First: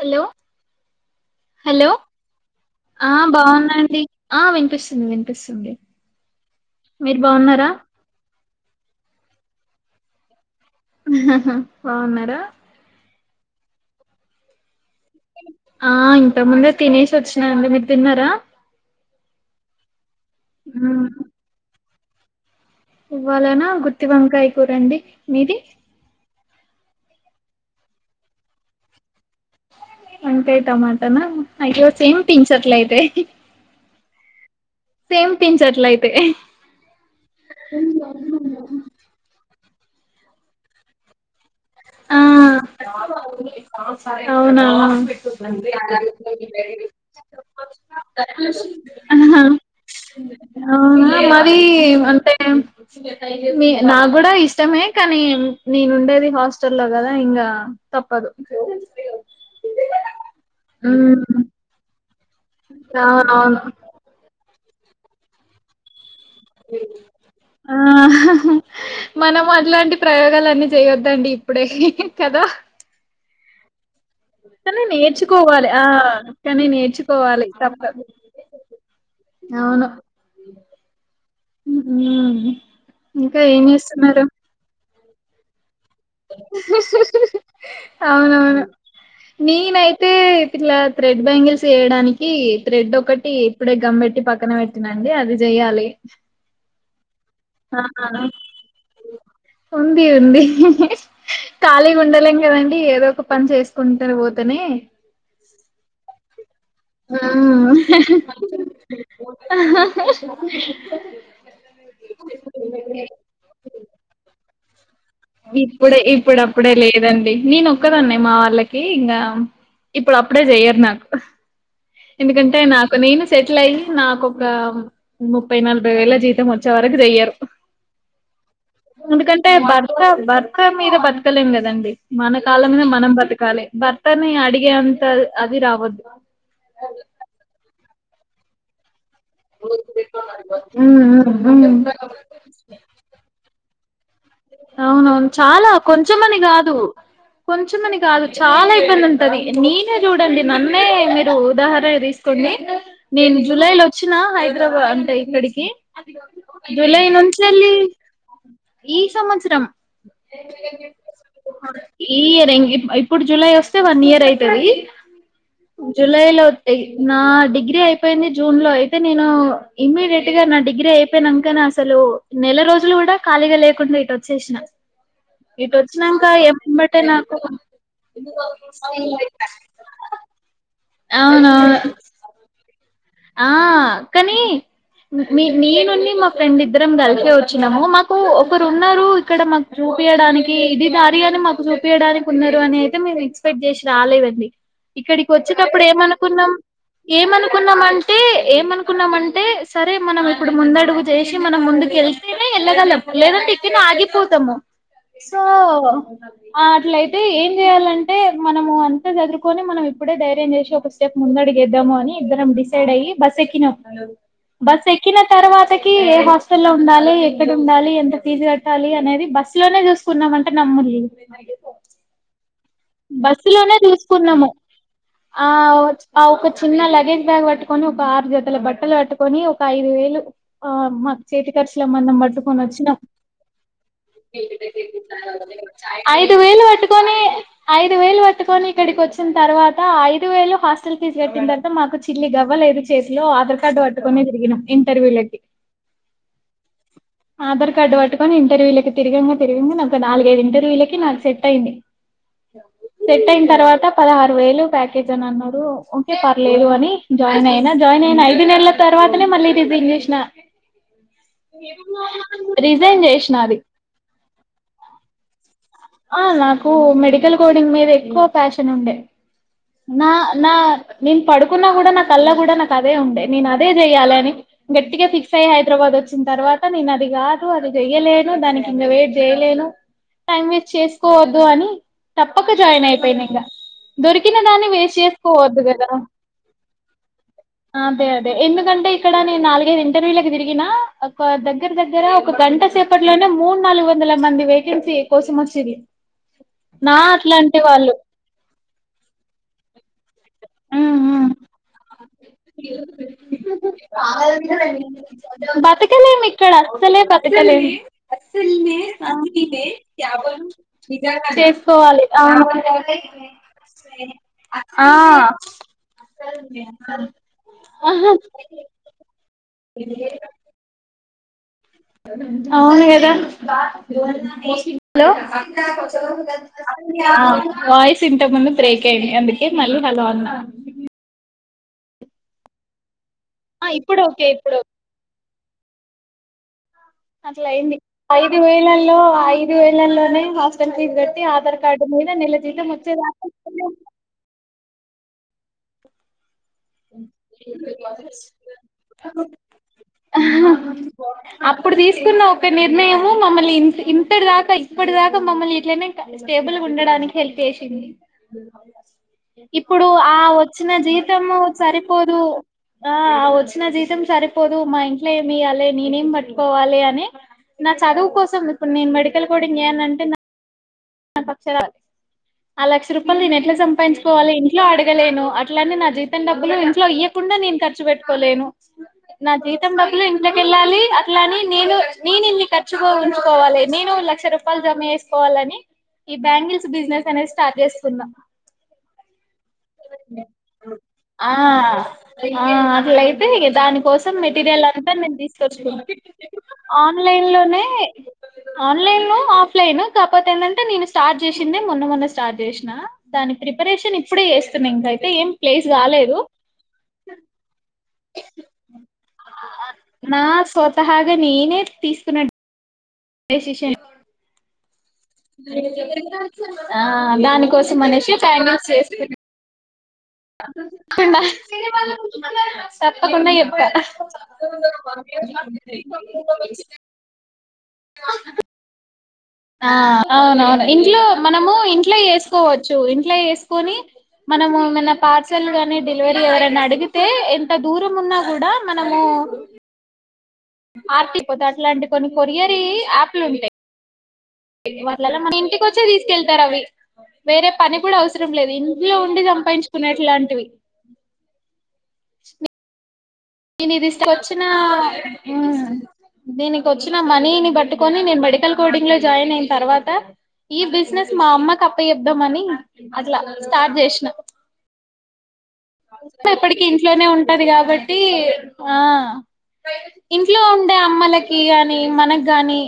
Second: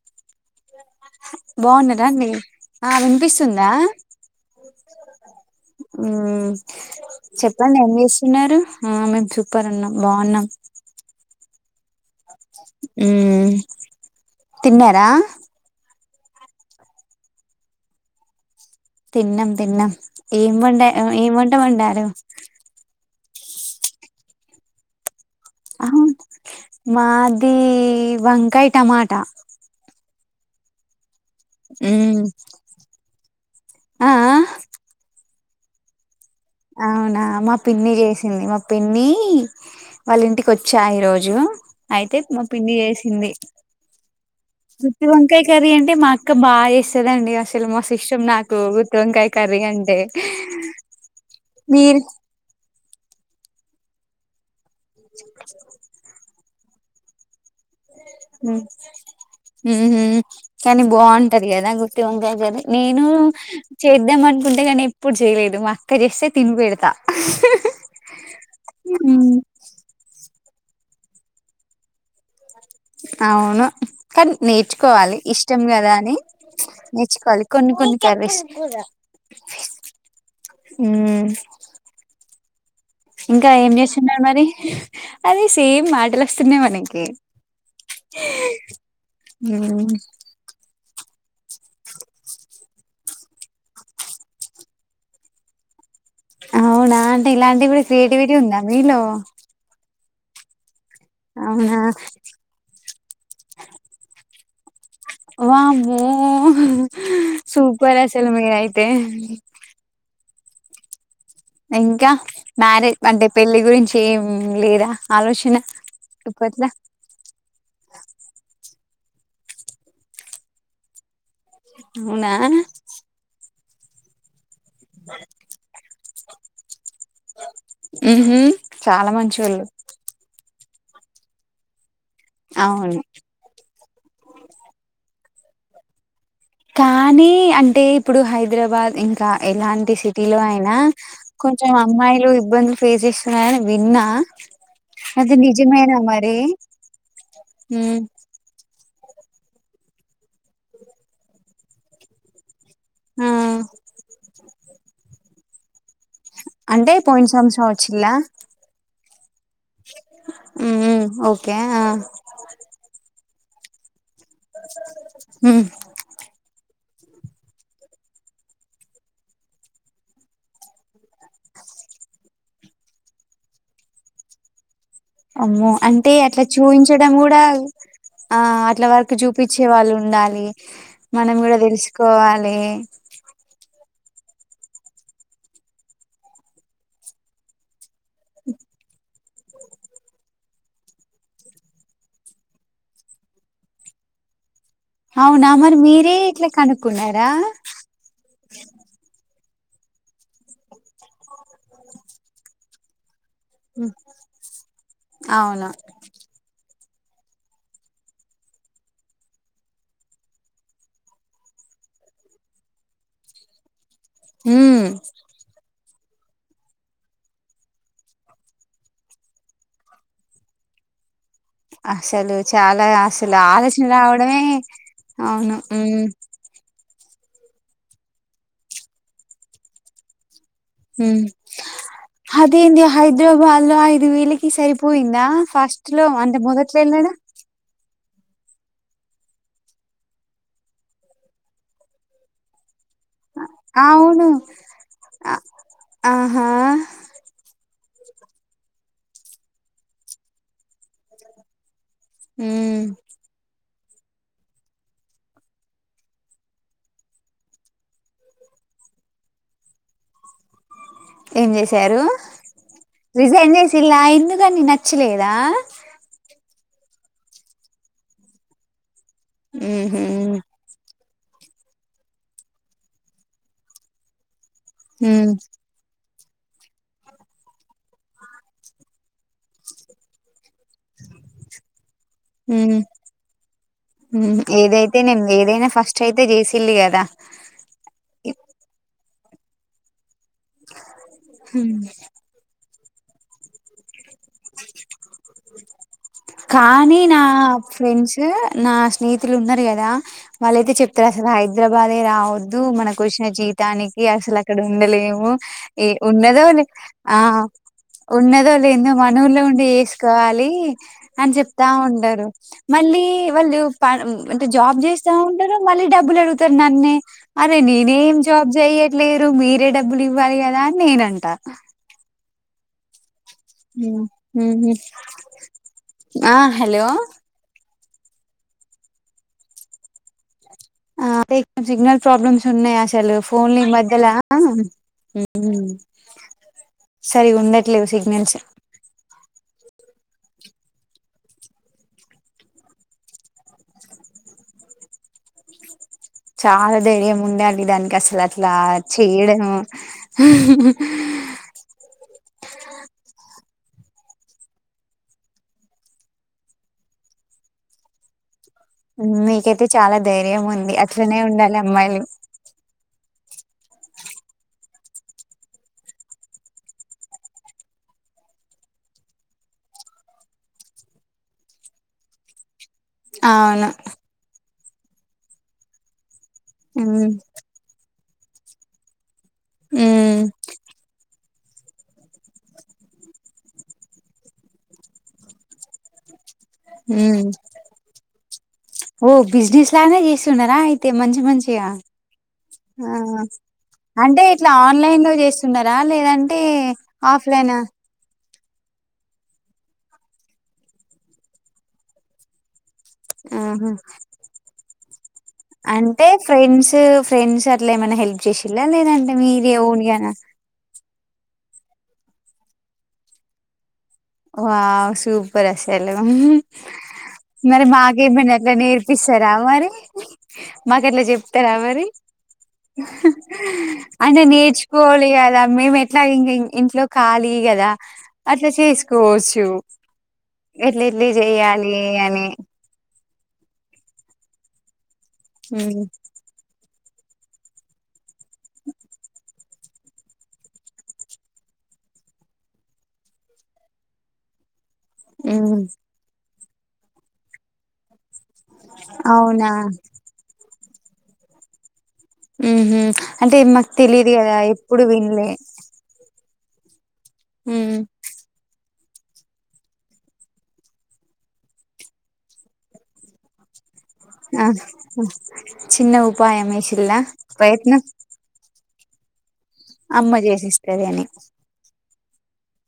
Hello hello బాగున్నరాండి ఆ వినిపిస్తుందా బాగున్నాండి ఆ వినిపిస్తుంది వినిపిస్తుంది ఉమ్ మీరు బాగున్నారా చెప్పండి ఏం జేస్తున్నారు ఆ మేం సూపర్ ఉన్నాం బాగున్నాం ఉ హా హా బాగున్నారా ఉమ్ తిన్నరా ఆ ఇంతకు ముందే తినేసి వచ్చినాండి మీరు తిన్నరా తిన్నం తిన్నం ఏం వండా ఏం వంట వండారు ఇవ్వాలనా గుత్తి వంకాయి కూరండి మీది అహ మాది వంకాయ్ టమాటా వంకాయ్ టమా టనా అయ్యో సేమ్ మ్మ్ పించ్ అట్లైతే ఆ సేమ్ పించట్లయితే అవునా మా పిన్ని చేసింది మా పిన్ని వాళ్ళ ఇంటికి వచ్చా ఈ రోజు అయితే ఆ మా పిన్ని జేసింది అవునా గుత్తి వంకాయ కర్రీ అంటే మా అక్క బాగా జేస్తదండి అసలు మస్త్ ఇష్టం నాకు గుత్తివంకాయ ఆహా కర్రీ అంటే ఈ మీరు అంటే నా గూడా ఇష్ టమే కానీ నేనుండేది హాస్ స్టల్ లో గదా ఇంగ ఉ ఉ కానీ ఉమ్ బాగుంటది కదా గుత్తి వంకాయ నేను అవునవును చేద్దామన్ ఉంటేగానే ఎప్పుడు జేయలేదు మా అక్క జేస్తే ఆ హ మనం అట్లాంటి ప్రయోగాలన్ని చేయొద్దండి ఇప్పుడే కదా అవును కనీ కానీ నేర్చుకోవాలి ఇష్టం ఆ గదా అని కానీ నేర్చుకోవాలి కొన్ని కొన్ని తప్పదు కర్రీస్ అవును హు ఉమ్ ఇంకా ఏం జేస్తున్నారు మరి అది సేమ్ మాటలు వస్తున్నాయి మనకి అవునవును ఉమ్ నేనైతే యైత్ క్లాస్ త్రెడ్ బ్యాంగిల్స్ చెయడానికి త్రెడ్ ఒకటి ఇప్పుడే గమ్ పెట్టి పక్కన పెట్టినండి అవి జెయ్యాలి అవునా ఇలాంటివి క్రియేటివిటీ ఉందా మీలో ఉంది ఉంది అవునా కాళీ ఉండలే కదండి ఏదో ఒకటి ఒక పని చేసుకుంటు పోతేనే వామ్మో సూపర్ అసలు మీరైతే ఆం ఇంకా మ్యారేజ్ అంటే పెళ్లి గురించి ఏం లేదా ఆలోచన ఇప్పుడే ఇప్పుడ ఇప్పట్ల అప్పుడే లేదండి నేను ఒక్కదన్నె మా వాళ్ళకి ఇంకా ఇప్పుడు అప్పుడే చెయరు నాకు అవునా ఎందుకంటే నాకు నేను సెటిల్ అయి నాకు ఒక ముప్పై నలభై వేల జీతం వచ్చే వరకు చెయ్యారు ఉహు చాలా ఎందుకంటే మంచోళ్ళు భర్త భర్త మీద బతకలేం కదండి మన కాలం మీద అవును మనం బతకాలి భర్తని అడిగే అంత అది రావద్దు కానీ అంటే ఇప్పుడు హైదరాబాద్ ఇంకా ఎలాంటి సిటీలో అయినా కొంచెం అమ్మాయిలు ఇబ్బందులు ఫేస్ చేస్తున్నా నిన్న అవునవును చాలా కొంచెమని కాదు కొంచమని ఉమ్ కాదు చాలా ఉంటది నేనే చూడండి నన్నే మీరు ఉదాహరణ తీసుకోండి ఆ నేను జులై లో వచ్చిన హైదరాబాద్ అంటే ఇక్కడికి ఏ ఈ అంటే జూలై పోయిన సంవత్సరం వచ్చిల్లా పోయిన సంవత్సరం ఉమ్ ఉమ్ ఓకే ఆ ఈ ఇయర్ ఇప్పుడు జలై వస్త వన్ ఇయర్ అయితది ఉమ్ జులై లో నా డిగ్రీ అయిపోయింది జూన్ లో అయితే నేను ఇమ్మీడియట్ గా నా డిగ్రీ అయిపోయినాకనే అసలు నెల రోజులు కూడా ఖాళీగా లేకుండా ఇటు వచ్చిన వచ్చేసిన అమ్మో ఇటు అంటే వచ్చినాక అట్లా ఏమంబటే చూపించడం నాకు కూడా ఆ అట్ల వరకు చూపించే వాళ్ళు ఉండాలి మనం కూడా అవునవును తెలుసుకోవాలి [unintelligible] ఆ కాని మీ మీ నుండి మా ఫ్రెండ్ ఇద్దరం కలిసి వచ్చినాము మాక్ కు ఒకరు ఉన్నారు క్కడ మాకు చూపియ్యడానికి ఇది దారి అని మాకు చూపియ్యడానికి ఉన్నారు అని అయితే ఎక్స్పెక్ట్ చేసి రాలేదండి ఇక్కడికి అవునా మరి వచ్చేటప్పుడు మీరే ఇట్లా కనుక్కున్నారా టే ఏమనుకున్నామన్ టే సరే మనం ఇప్పుడు ముందడుగు చే సి మనం ముందుకు వెళ్తేనే వెళ్ళగలం లేదంటే ఇక్కడనే ఆగిపోతాము సో అవును ట్ల అయితే ఏం చేయాలంటే మనము అంతా చదురుకొని మనం ఇప్పుడే ధైర్యం చేసి ఒక స్టెప్ ముందడిగేద్దాము అని ఇద్దరం డిస్ సైడ్ అయ్యి బస్సు ఎక్కినం ఉమ్ బస్ ఎక్కిన తరవా తకీ ఏ హాస్టల్లో లో ఉండాలి ఎక్కడుండాలి ఎంత ఫీజు కట్టాలి అనేది బస్సు లోనే చూసుకున్నామంటే నమ్ముల్లి అసలు చాలా అసలు బస్సు లోనే ఆలోచన రావడమే చూసుకున్నాము ఆ అవును ఉమ్ ఆ ఒక చిన్న లగేజ్ బ్యాగ్ పట్టుకొని ఒక ఆరు జతల బట్టలు పట్టుకొని ఒక ఐదు వేలు ఆ మాకు ఉమ్ చేతి ఖర్చుల మందం పట్టుకొని అదేంది వచ్చినాం హైదరాబాద్ లో ఐదు వేలకి సరిపోయిందా ఫస్ట్ లో ఐదు అంటే వేలు మొదట్లో వెళ్ళాడా పట్టుకొని ఐదు వేలు పట్టుకొని ఇక్కడికి వచ్చిన తర్వాత ఐదు వేలు హాస్టల్ ఫీజు కట్టిన తర్వాత మాకు చిల్లి గవ్వలేదు చేతిలో ఆధార్ కార్డు పట్టుకొనే అవును తిరిగినం అ ఇంటర్వ్యూలకి ఆహా ఆధార్ కడ్ పట్టుకొని ఇంటర్వ్యూ లకి తిరగాము తిరిగాము ఒక నాలుగుగైదు ఇంటర్వ్యూలకి నాకు సెట్ అయింది ఉమ్ సెట్ అయిన తర్వాత పదహారు వేలు ప్యాకేజ్ అని అన్నారు ఓకే పర్లేదు అని జాయిన్ అయినా జాయిన్ అయిన ఐదు నెలల తర్వాతనే మళ్ళీ రిజైన్ చేసినా ఏం చేసారు రిజైన్ చేసిన రిజైన్ అది చేసిల్లా ఎందుకండీ నచ్చలేదా ఆ నాకు మెడికల్ కోడింగ్ మీద ఎక్కువ ప్యాషన్ ఉండే ఉహు నా నా నేను పడుకున్నా కూడా నా కలలో కూడా నాకు అదే ఉండే నేను అదే చెయ్యాలని గట్టిగా ఉ ఫిక్స్ అయ్యి హైదరాబాద్ వచ్చి చ్చిన తర్వాత నేను అది కాదు అది చెయ్యలేను దానికింక వేట్ చేయలేను టైం వేస్ చేసుకోవద్దు అని తప్పక ఉ జాయిన్ అయిపోయినా ఇంగ ఉ దొరికిన దాన్ని ఏదైతే వేస్ట్ నేను వేసుకోవద్దు ఏదైనా కదా ఫస్ట్ అయితే చేసిల్లు కదా అదే అదే ఎందుకంట్ పే ఇక్కడ నేను నాలుగైదు ఇంటర్వ్యూలకు తిరిగిన ఒక దగ్గర దగ్గర ఒక గంట సేపు ప్పట్లోనే మూడు నాలుగు వందల మంది వేకెన్సీ ఎకో చేది కానీ నా ఫ్రెండ్స్ నా స్నేహితులు ఉన్నారు కదా వాళ్లయితే ఉమ్ చెప్తారు అసలు ఉమ్ హైదరాబాదే రా వద్దు మనకు వచ్చిన జీవితానికి అసలు అక్కడ ఉండలేము ఏ బతకలేం ఉన్నదో ఇక్కడ లే అస్సలే ఆ బతకలేం ఉన్నదో లెందో మన ఊళ్ల ఉండి చేసుకోవాలి అని చెప్తా చేసుకోవాలి ఉంటరు అవును మళ్ళీ వాళ్ళు పా అంటే జాబ్ ఆ చేస్తా ఉంటారు మళ్ళీ డబ్బులు అడుగుతరు నన్నే అరే నేనే అవును ఏం జాబ్ చేయట్లేదు మీరే డబ్బులు ఇవ్వాలి కదా అని నేను అం టా అవును కదా ఉమ్, ఉహు. లో ఆ హలో ఆ వాయిస్ సింటమ్ బ్రేక్ అయింది అందుకే మళ్ళీ హలో అన్న ఆ అదే సిగ్నల్ ప్రాబ్లమ్స్ ఉన్నయి అసలు ఫోన్లే ఈ ఇప్పుడు మధ్యలో ఓకే ఉం ఇప్పుడు హ్మ్ అట్లా అయింది ఐదు వేలల్లో ఐదు వేలల్లోనే హాస్టల్ ఫీస్ కట్టి ఆధార్ కార్డ్ మీద నెల జీతం వచ్చే దాకా [unintelligible] చాలా ధైర్యం ఉండాలి దానికి అసలు అట్లా చేయడం అప్పుడు తీసుకున్న ఒక నిర్ణయము మమ్మల్ని ఇ ఇంతటి దాకా ఇప్పటి దాకా మమ్మల్ని ఇట్లనే స్టేబుల్గా ఉండడానికి హెల్ప్ చేసింది మీకైతే ఇప్పుడు చాలా ఆ ధైర్యం వచ్చిన ఉంది అట్లనే జీతము ఉండాలా. సరిపోదు వచ్చిన జీతం సరిపోదు మా ఇంట్లో ఏమి ఇయ్యాలి నేనేం పట్టుకోవాలి అని నా చదువు కోసం ఇప్పుడు నేను మెడికల్ కూడా చేయనంటే మ పక్ష కా ఆ లక్ష రూపాయలు నేను ఎట్లా అవును సంపాదించువాలి ట్లో అడగలేను అట్లా అని జీ తం డబ్బులు ఇంట్లో ఉమ్ ఇయ్యకుండా నేను ఖర్చు పెట్ పోలేను నా జీతం డబ్బులు ఉమ్ ఇంట్లకెళ్లాలి అట్లా అనీ నేను నేను ఇన్ని ఖర్చుగా ఉంచుకోవాలి నేను లక్ష రూపాయలు జమ చేేసుకోవాలని ఈ బ్యాంగిల్స్ బిజినెస్ ఉమ్ అనేది స్టార్ట్ చేసుకున్న ఓ బిజినెస్ లానే చేస్తున్నారా అయితే మంచి ఆ మంచిగా ఆ అట్లయితే దాని కోసం అంటే ఇట్లా మెటీరియల్ అంత ఆన్లైన్ లో నేను తీసుకొచ్చ చేస్తున్నారా లేదంటే ఆన్లైన్ ఆఫ్లైనా లోనే ఆన్లైన్ లో ఆఫ్లైన్ కాకపోతే ఎం. అంటే నేను స్టార్ట్ చేసిందే మొన్న మొన్న స్టార్ట్ చేసిన దాని ఆహా ప్రిపరేషన్ ఇప్పుడే చేస్తున్నా ఇంకైతే ఏం ప్లేస్ అంటే కాలేదు ఫ్రెండ్స్ ఫ్రెండ్స్ అట్లా ఏమైనా హెల్ప్ చేసిలా లేదంటే మీరే ఓన్ గా నా అగ నేనే తీసుకున్న డెసిషన్ వావ్ సూపర్ అసలు ఆ మరి దానికోసం అనేసి మాకేమన్న అట్లా బ్యాంగిల్స్ చేసుకున్నా నేర్పిస్తారా మరి మాక ఎట్లా చెప్తారా మరి తప్పకుండా చెప్తా అంటే నేర్చుకోవాలి కదా మేము ఎట్లా ఇం ఇంట్లో ఖాలీ కదా అట్లా చెస్ ఆ అవునవును ఇంట్లో ఎట్లా మనము చేయాలి ఇంట్లో అని చేసుకోవచ్చు ఇంట్ల చేసుకొని మనము ఏ పార్సల్ ఉమ్ గాని డెలివరీ ఎవరైన అడిగి ఎంత దూరం ఉన్నా కూడా మనము ఆర్టీపోత అట్లాంటి కొన్ని కొరియరీ యాప్లు ఉంటాయి వాట్ల మన ఉమ్ ఇంటికి వచ్చే తీసుకెళ్ అవి వేరే పని కూడా అవస వ లేదు ఇంట్లో ఉండి అవునా సంపాదించుకునేట్లాంటివి ఉ అంటే మాకు నేను ఇది ఇష్ట- తెలిదు కదా ఎప్పుడు వినలే నేని కొద్ వచ్చిన మనీని ఉమ్ పట్టుకని నేను మెడికల్ కోంగ్ లో జాయిన్ అయిన తర్వాత ఈ బిజినెస్ మా అమ్మకి అప్ప చెద్దాం అని అట్లా స్టార్ట్ చే ఆ చిన్న ఉపాయం ఎప్పటికి వేసిల్లా ఇంట్లోనే ఉంటది ప్రయత్నం కాబట్టి ఆ అమ్మ ఇంట్లో ఉండే చేసిస్తది అని అమ్మలకి అని మనకు గాని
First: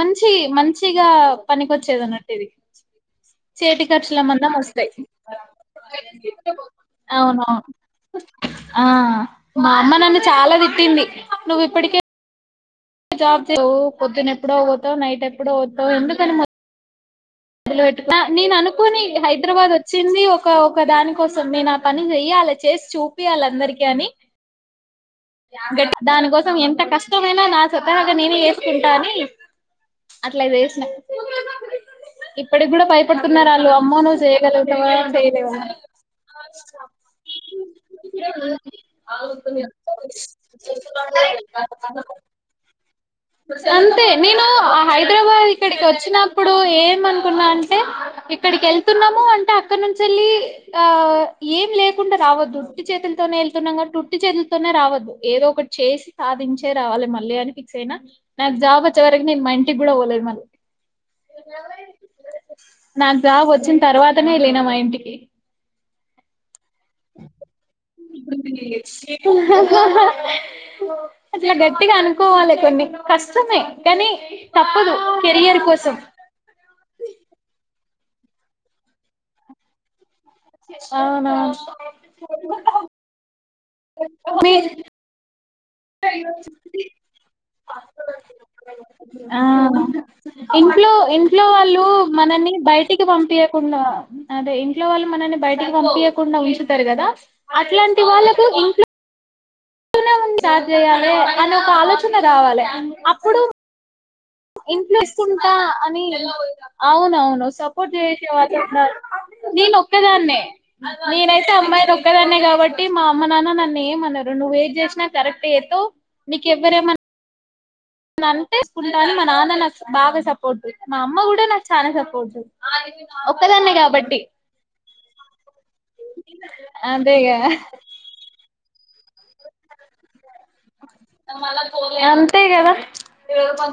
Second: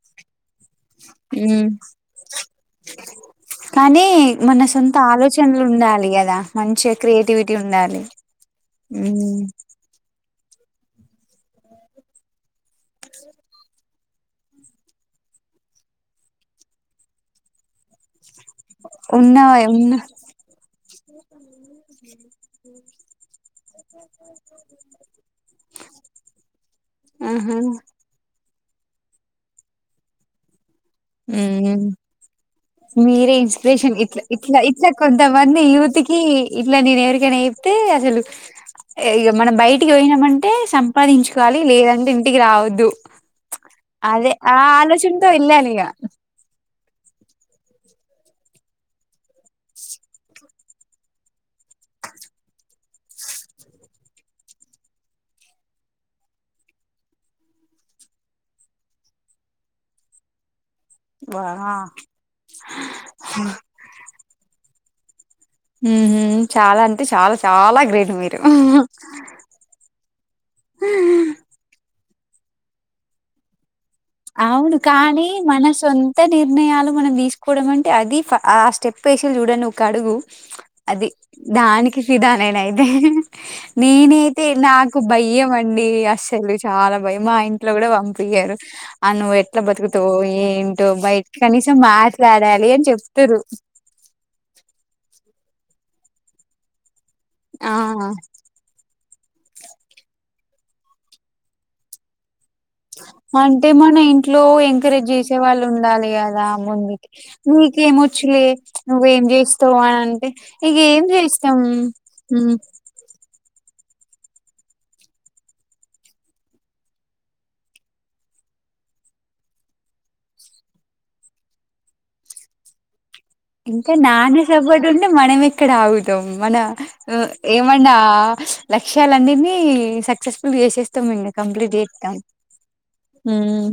మంచి మంచిగా ఉమ్ పనికొచ్చేది అన్నట్టు ఇది చేటి కానీ ఖర్చుల మందం మన వస్తాయి సొంత ఆలోచనలు ఉండాలి కదా మంచిగా క్రియేటివిటీ ఉండాలి అవునువును ఆ ఉమ్ మామ్మ న చ చాలా తిట్టింది నువ్వు ఇప్పటికే జాబ్ చేవు పొద్దున ఎప్పుడో అవతావు నైట్ ఎప్పుడో అతావు ఎందుకని మ అ నను అను చనుకని ఉన్నవా హైదరాబాద్ ఉన్న వచ్చింది ఒక ఒక దాని కోసం నేను ఆ పని చెయ్యాలి చేసి చూపియాలి అందరికి అని దానికోసం ఎంత కష్టమైనా ఆహా నా సతగా నేను చేసుకుంటాని అట్లా ఇప్పటికి కూడా మీరే భయపడుతున్నారు వాళ్ళు ఇన్స్పిరేషన్ అమ్మో ఇట్ నువ్వు ఇట్లా ఇట్లా చేయగలుగుతావా చేయలేవా కొంతమంది యూత్ కి ఇట్లా నేను ఎవరికైనా చెప్తే అసలు ఇ మన బయటి పోయినామంటే సంపాదించుకోవాలి లేదంటే ఇంటికి రావద్దు అంతే అదే నేను ఆ ఆలోచనతో హైదరాబాద్ వెళ్ళాలి ఇక ఇక్కడికి వచ్చినప్పుడు ఏమ అనుకున్నా అంటే ఇక్కడికి వెళ్తున్నాము అంటే అక్కనంంచిల్లి ఆ ఏం లేకుండా రావదు ఉట్టి చేతులతోనే వెళ్తున్నాగాటీ ఉట్టి చేతు నే రావద్దు ఏదో ఒకటి చేసి సాధించే రావాలి మళ్ళీ అని ఫిక్స్ అయినా నాకు జాబ్ వచ్చవరకి నేను మా ఇంటికి కూడా పోలేదు మళ్ళీ వా నాకు బాబు వచ్చిన తర్వాతనేళనా మా ఇంటికి ఏ ఊహు చాలా అంటే చాలా చాలా గ్రేట్ మీరు శీ అ గటి అనుకోవాలి కొన్ని కష్టమే కానీ అవును తప్పదు కానీ కెరియర్ మన కోసం సొంత నిర్ణయాలు మనం తీసుకోవడం అం అంటే అది ఆ స్టెప్ వేసి చూడండి ఒక అడుగు అది అవునా దానికి ఫిదా నిన్ అయితే నేనైతే మీ నాకు బయ ఇ మ ండి అస్సలు చాలా బయ మా ఇంట్లో కూడా పంపియ్యారు ఆ ఇంట్లో బయట ఇంట్లో కనీసం వాళ్ళు మనని మాట్లాడాలి అని బయటికి చెప్తారు పంపయకుండా అదే ఇంట్లో వాళ్ళు మ నని బయటకి పంపించకుండా ఉంచుతారు కదా ఆ అట్లాంటి వాళ్ళకు ఇంట్లో నే ఉ స్టార్ చేయాలి అని ఒక ఆలోచన రావాలే అంటే మన ఇ ఇంట్లో ఇస్తుంటా అని కదా ముందుకి అవునవును సపోర్ట్ నీకేమొచ్చులే చేసేవాన్నారు నువ్వేం నేను చేస్తావు అని అంటే ఒక్కదాన్నే ఇక ఏం నేనైతే చేస్తాం అమ్మాయిని ఒక్కదాన్నే మ్ కాబట్టి మా అమ్మ నాన్న నన్ను ఏమ నువ్వు వెయిట్ చేసినా కరెక్ట్ ఎతో నీక ఎవ్వరేమన్నా అంటే స్కూల్ కానీ మా నాన్న నాకు బాగా సపోర్ట్ మా అమ్మ కూడా నాకు చాలా సపోర్ట్ ఒక్కదాన్నే ఇంకా కాబట్టి నాన్న సపోర్ట్ ఉంటే మనం ఇక్కడ ఆగుతాం మన అంతే ఇగ ఏమన్నా విషయాలన్నిని సక్సెస్ మ బలే అంత కద ర కొ మ్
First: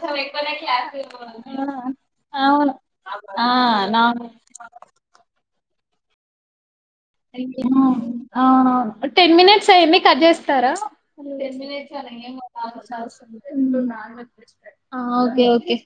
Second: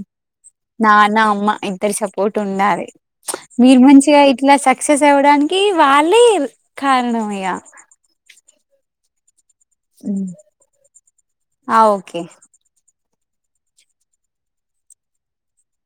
నాన్న అమ్మ క్ ఇద్దరి సపోర్ట్ అవునా సక్సస్ ఎవు అక వాళ అ టెన్ మనిట్స్ ఏమ కట్ చేస్తారుామ ఆ ఓకే ఆ ఓకే ఓకే